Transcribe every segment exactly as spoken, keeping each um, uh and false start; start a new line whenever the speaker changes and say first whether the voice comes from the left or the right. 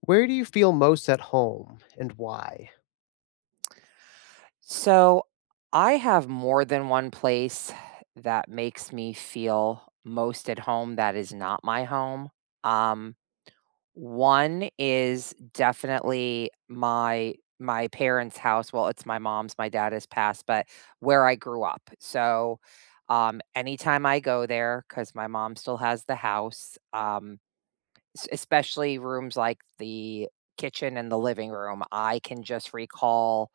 left: Where do you feel most at home and why?
right: So I have more than one place that makes me feel most at home that is not my home. Um, One is definitely my my parents' house. Well, it's my mom's, my dad has passed, but where I grew up. So um anytime I go there, because my mom still has the house, um, es- especially rooms like the kitchen and the living room. I can just recall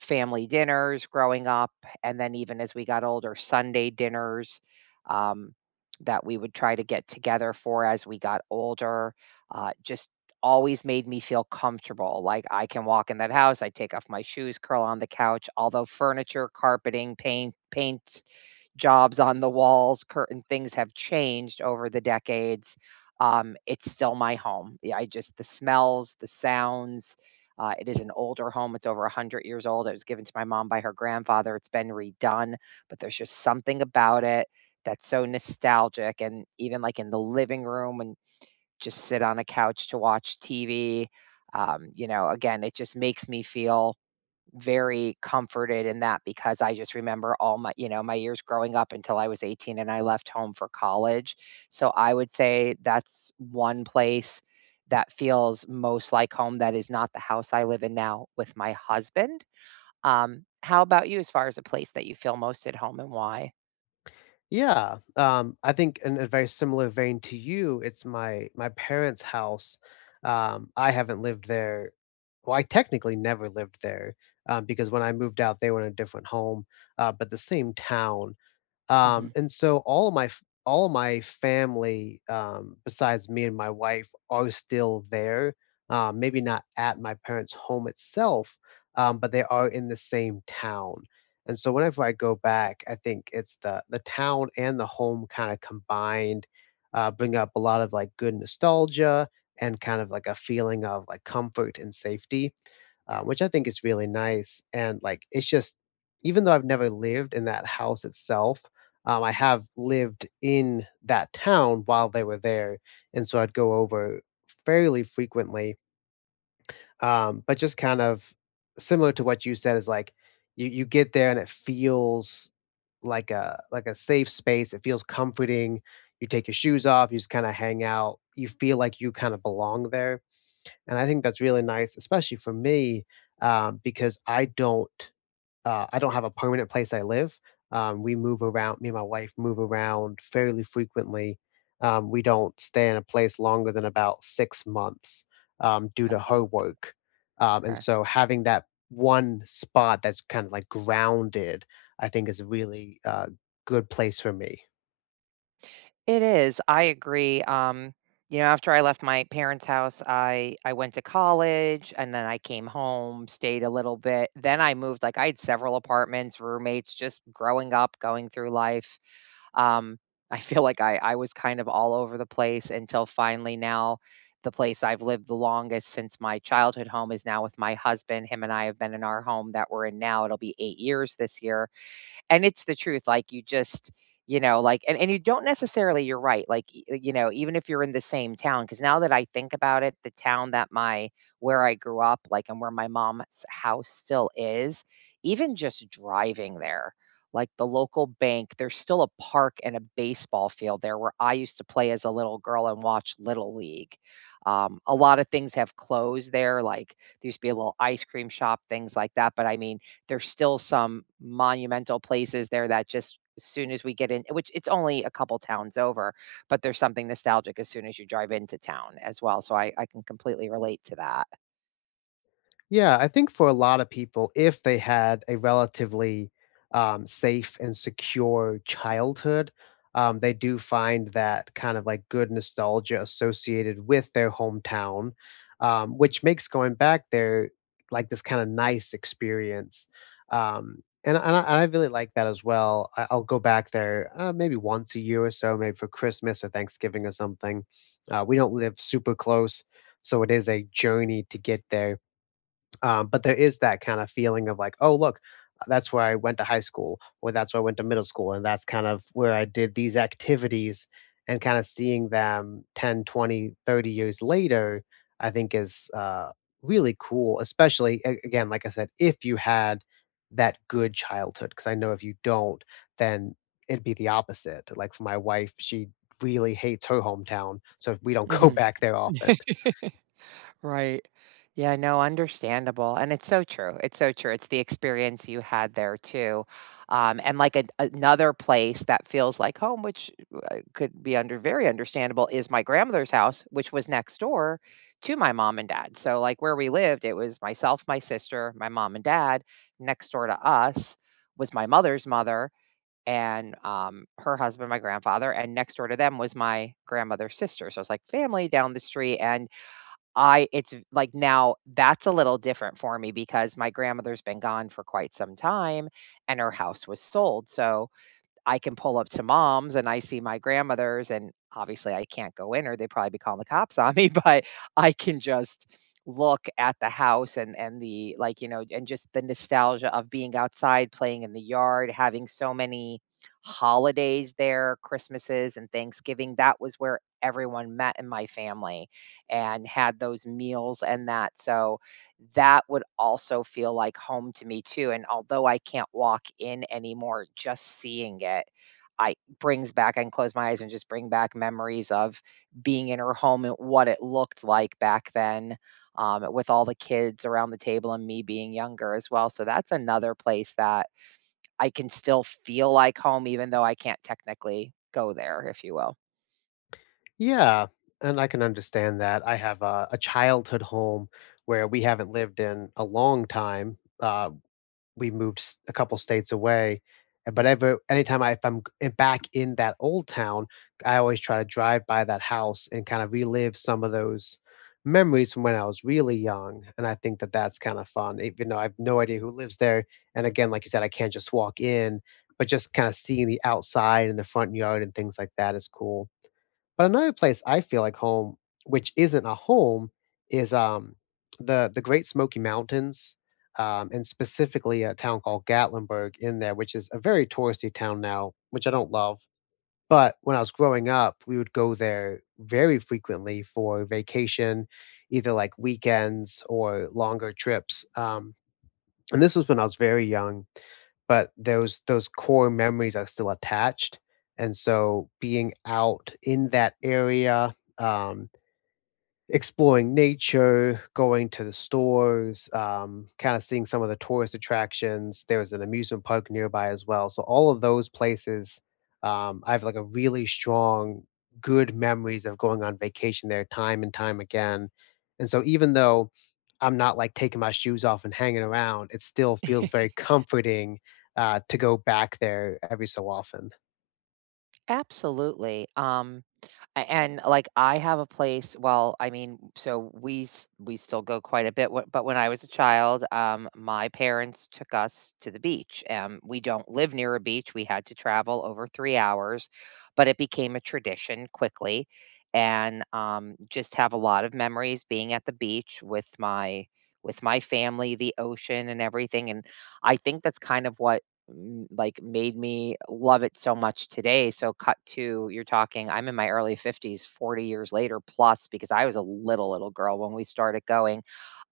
right: family dinners growing up, and then even as we got older, Sunday dinners um, that we would try to get together for as we got older. Uh, just always made me feel comfortable. Like I can walk in that house, I take off my shoes, curl on the couch, although furniture, carpeting, paint, paint jobs on the walls, curtain things have changed over the decades, um, it's still my home. Yeah, I just the smells, the sounds. Uh, it is an older home. It's over one hundred years old. It was given to my mom by her grandfather. It's been redone, but there's just something about it that's so nostalgic. And even like in the living room and just sit on a couch to watch T V, um, you know, again, it just makes me feel very comforted in that because I just remember all my, you know, my years growing up until I was eighteen and I left home for college. So I would say that's one place that feels most like home that is not the house I live in now with my husband. Um, how about you as far as a place that you feel most at home and why?
left: Yeah, um, I think in a very similar vein to you, it's my my parents' house. Um, I haven't lived there. Well, I technically never lived there um, because when I moved out, they were in a different home, uh, but the same town.
right: Hmm.
left: Um, and so all of my f all of my family, um, besides me and my wife are still there, um, maybe not at my parents' home itself, um, but they are in the same town. And so whenever I go back, I think it's the the town and the home kinda combined, uh, bring up a lot of, like, good nostalgia and kind of like a feeling of, like, comfort and safety uh, which I think is really nice. And like, it's just, even though I've never lived in that house itself, um, I have lived in that town while they were there. And so I'd go over fairly frequently. Um, but just kind of similar to what you said is like, you, you get there and it feels like a like a safe space. It feels comforting. You take your shoes off. You just kind of hang out. You feel like you kind of belong there, and I think that's really nice, especially for me, um, because I don't uh, I don't have a permanent place I live. Um, we move around. Me and my wife move around fairly frequently. Um, we don't stay in a place longer than about six months um, due to her
right: Oh,
left: work, um, and
right: okay.
left: so having that one spot that's kind of like grounded, I think, is a really uh, good place for me.
right: It is, I agree, um, you know, after I left my parents' house, I I went to college, and then I came home, stayed a little bit, then I moved, like, I had several apartments, roommates, just growing up, going through life, um, I feel like I I was kind of all over the place until finally now, the place I've lived the longest since my childhood home is now with my husband, him and I have been in our home that we're in now, it'll be eight years this year, and it's the truth, like, you just you know, like and and you don't necessarily you're right, like, e e, you know, even if you're in the same town, because now that I think about it, the town that my where I grew up, like, and where my mom's house still is, even just driving there, like, the local bank, there's still a park and a baseball field there where I used to play as a little girl and watch Little League. Um, a lot of things have closed there, like, there used to be a little ice cream shop, things like that, but I mean, there's still some monumental places there that just as soon as we get in, which it's only a couple towns over, but there's something nostalgic as soon as you drive into town as well. So I, I can completely relate to that.
left: Yeah, I think for a lot of people, if they had a relatively um, safe and secure childhood, um, they do find that kind of like good nostalgia associated with their hometown, um, which makes going back there like this kind of nice experience. Um, and, and, I, and I really like that as well. I, I'll go back there uh, maybe once a year or so, maybe for Christmas or Thanksgiving or something. Uh, we don't live super close, so it is a journey to get there um, but there is that kind of feeling of like, oh, look, that's where I went to high school, or that's where I went to middle school, and that's kind of where I did these activities. And kind of seeing them ten, twenty, thirty years later, I think is uh, really cool, especially a- again, like I said, if you had that good childhood. Because I know if you don't, then it'd be the opposite. Like for my wife, she really hates her hometown. So we don't go
right: Mm-hmm.
left: back there often.
right: Right. Yeah, no, understandable. And it's so true. It's so true. It's the experience you had there too. Um, and like a, another place that feels like home, which uh, could be under very understandable, is my grandmother's house, which was next door to my mom and dad. So, like where we lived, it was myself, my sister, my mom and dad. Next door to us was my mother's mother and um, her husband, my grandfather. And next door to them was my grandmother's sister. So it's like family down the street. And I it's v like, now that's a little different for me because my grandmother's been gone for quite some time, and her house was sold, so I can pull up to mom's and I see my grandmother's, and obviously I can't go in or they'd probably be calling the cops on me, but I can just look at the house and and the like, you know, and just the nostalgia of being outside, playing in the yard, having so many holidays there, Christmases and Thanksgiving. That was where everyone met in my family and had those meals and that. So that would also feel like home to me too, and although I can't walk in anymore, just seeing it, I brings back I can close my eyes and just bring back memories of being in her home and what it looked like back then, um, with all the kids around the table and me being younger as well, so that's another place that I can still feel like home even though I can't technically go there, if you will.
left: Yeah, and I can understand that. I have a a childhood home where we haven't lived in a long time, uh We moved s- a couple states away. And But ever anytime I if I'm g- i- back in that old town, I always try to drive by that house and kind of relive some of those memories from when I was really young. And I think that that's kind of fun, even though I have no idea who lives there. And again, like you said, I can't just walk in, but just kind of seeing the outside and the front yard and things like that is cool. But another place I feel like home, which isn't a home, is, um, the the Great Smoky Mountains, um, and specifically a town called Gatlinburg in there, which is a very touristy town now, which I don't love. But when I was growing up, we would go there very frequently for vacation, either like weekends or longer trips, um, and this was when I was very young, but those those core memories are still attached. And so being out in that area, um, exploring nature, going to the stores, um, kind of seeing some of the tourist attractions. There was an amusement park nearby as well. So all of those places, um, I have like a really strong, good memories of going on vacation there time and time again. And so even though I'm not like taking my shoes off and hanging around, it still feels very comforting uh, to go back there every so often.
right: Absolutely, um, A- And like I have a place, well, I mean, so we s- we still go quite a bit, wh- but when I was a child, um, my parents took us to the beach. Um, we don't live near a beach. We had to travel over three hours, but it became a tradition quickly, and um, just have a lot of memories being at the beach with my with my family, the ocean, and everything. And I think that's kind of what m- like made me love it so much today. So cut to you're talking I'm in my early fifties, forty years later plus because I was a little little girl when we started going.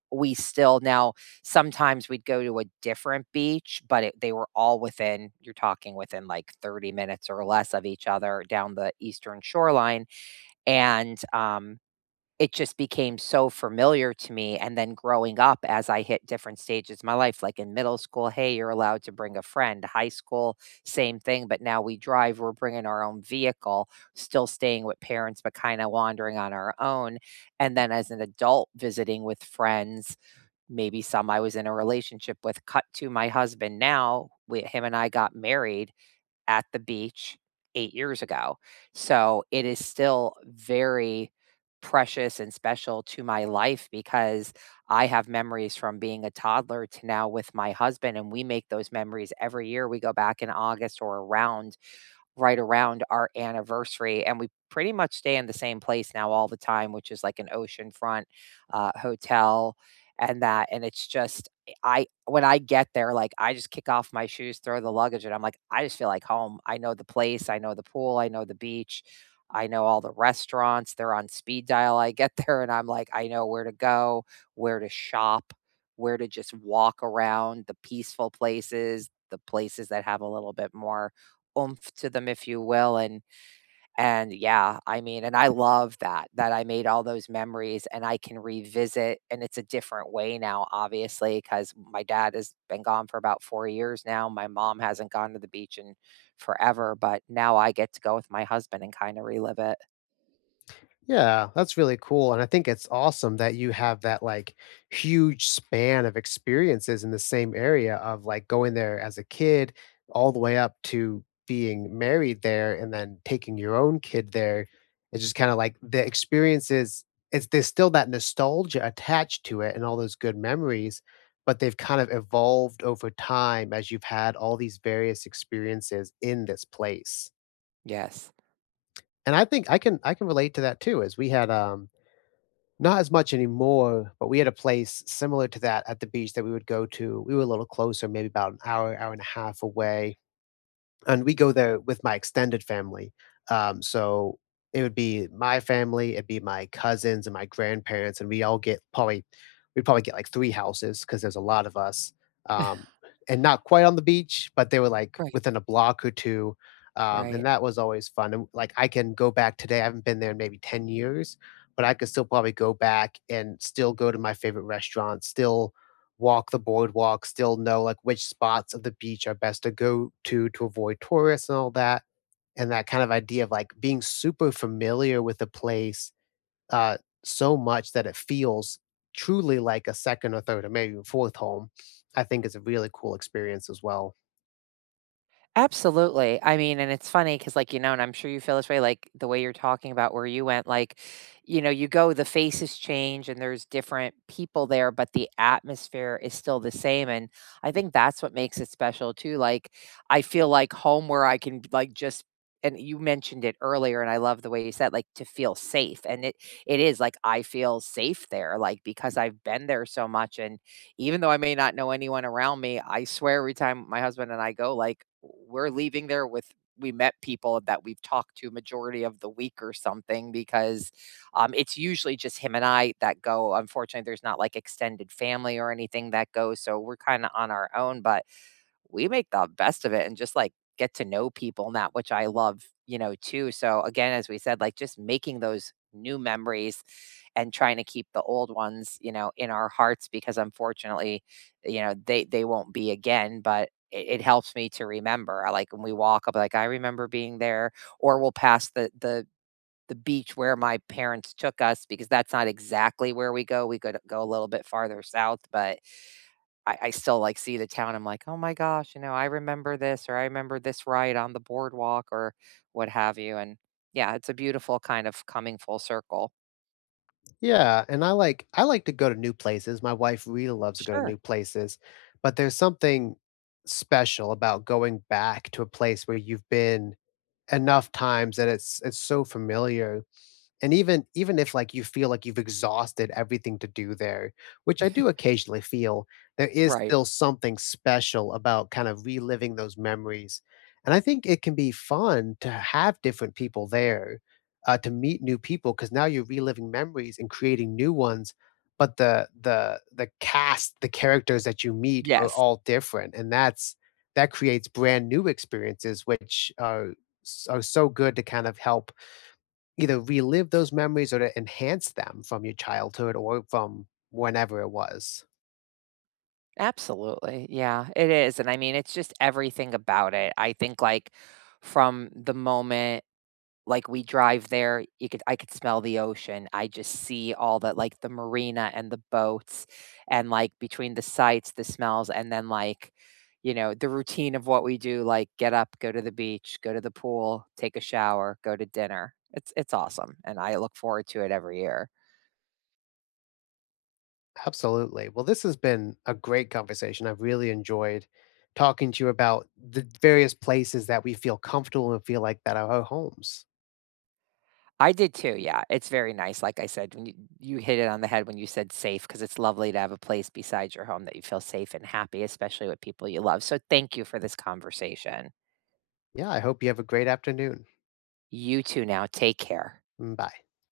right: We still now sometimes we'd go to a different beach, but it, they were all within you're talking within like thirty minutes or less of each other down the eastern shoreline and um it just became so familiar to me, and then growing up as I hit different stages of my life, like in middle school, "Hey, you're allowed to bring a friend." High school, same thing, but now we drive, we're bringing our own vehicle, still staying with parents, but kinda wandering on our own, and then as an adult visiting with friends, maybe some I was in a relationship with, cut to my husband now, we him and I got married, at the beach eight years ago. So, it is still very precious and special to my life because I have memories from being a toddler to now with my husband, and we make those memories every year. We go back in August or around right around our anniversary, and we pretty much stay in the same place now all the time, which is like an oceanfront, uh, hotel and that, and it's just eh, I when I get there, like, I just kick off my shoes, throw the luggage, and I'm like, "I just feel like home. I know the place, I know the pool, I know the beach, I know all the restaurants, they're on speed dial." I get there, and I'm like, "I know where to go, where to shop, where to just walk around, the peaceful places, the places that have a little bit more oomph to them, if you will, and and yeah, I mean, and I love that, that I made all those memories and I can revisit and it's a different way now, obviously, because my dad has been gone for about four years now, my mom hasn't gone to the beach in forever, but now I get to go with my husband and kinda relive it.
left: Yeah, that's really cool, and I think it's awesome that you have that, like, huge span of experiences in the same area of, like, going there as a kid all the way up to being married there and then taking your own kid there. It's just kinda like the experiences it's there's still that nostalgia attached to it and all those good memories, but they've kind of evolved over time as you've had all these various experiences in this place,
right: Yes.
left: and I think I can I can relate to that too, as we had, um not as much anymore, but we had a place similar to that at the beach that we would go to. We were a little closer, maybe about an hour, hour and a half away. And we go there with my extended family. Um, so it would be my family, it'd be my cousins and my grandparents, and we all get probably we'd probably get like three houses because there's a lot of us. Um, and not quite on the beach, but they were like
right: Right,
left: within a block or two. Um, and
right: right.
left: that was always fun. And like I can go back today. I haven't been there in maybe ten years, but I could still probably go back and still go to my favorite restaurant, still walk the boardwalk, still know like which spots of the beach are best to go to to avoid tourists and all that. And that kind of idea of like being super familiar with the place uh, so much that it feels truly like a second or third or maybe even fourth home, I think, is a really cool experience as well.
right: Absolutely. I mean, and it's funny because, like, you know, and I'm sure you feel this way, like the way you're talking about where you went, like, you know, you go, the faces change and there's different people there, but the atmosphere is still the same. And I think that's what makes it special, too. Like, I feel like home where I can, like, just, and you mentioned it earlier, and I love the way you said, like, to feel safe. And it, it is like, I feel safe there, like, because I've been there so much. And even though I may not know anyone around me, I swear every time my husband and I go, like, we're leaving there with we met people that we've talked to majority of the week or something because um, it's usually just him and I that go. Unfortunately, there's not like extended family or anything that goes, so we're kind of on our own. But we make the best of it and just like get to know people and that which I love, you know, too. So again, as we said, like just making those new memories and trying to keep the old ones, you know, in our hearts because unfortunately, you know, they they won't be again, but it, it helps me to remember. I like when we walk up like I remember being there or we'll pass the the the beach where my parents took us because that's not exactly where we go. We could go a little bit farther south, but I I still, like, see the town, I'm like, "Oh my gosh," you know, "I remember this," or "I remember this ride on the boardwalk," or what have you, and yeah, it's a beautiful kind of coming full circle.
left: Yeah, and I like I like to go to new places. My wife really loves to go to
right: Sure.
left: new places, but there's something special about going back to a place where you've been enough times that it's it's so familiar, and even even if, like, you feel like you've exhausted everything to do there, which I do occasionally feel, there is
right: Right.
left: still something special about kind of reliving those memories. And I think it can be fun to have different people there, uh, to meet new people, because now you're reliving memories and creating new ones, but the the the cast, the characters that you meet are
right: Yes.
left: all different, and that's that creates brand new experiences, which are s are so good to kind of help either relive those memories or to enhance them from your childhood or from whenever it was.
right: Absolutely. Yeah, it is, and I mean, it's just everything about it. I think, like, from the moment like, we drive there, you could I could smell the ocean. I just see all the like, the marina and the boats and, like, between the sights, the smells, and then, like, you know, the routine of what we do, like, get up, go to the beach, go to the pool, take a shower, go to dinner. It's it's awesome, and I look forward to it every year.
left: Absolutely. Well, this has been a great conversation. I've really enjoyed talking to you about the various places that we feel comfortable and feel like that are our homes.
right: I did too, yeah, it's very nice, like I said, when you you hit it on the head when you said safe because it's lovely to have a place besides your home that you feel safe and happy, especially with people you love, so thank you for this conversation.
left: Yeah, I hope you have a great afternoon.
right: You too now. Take care.
left: Mm, bye.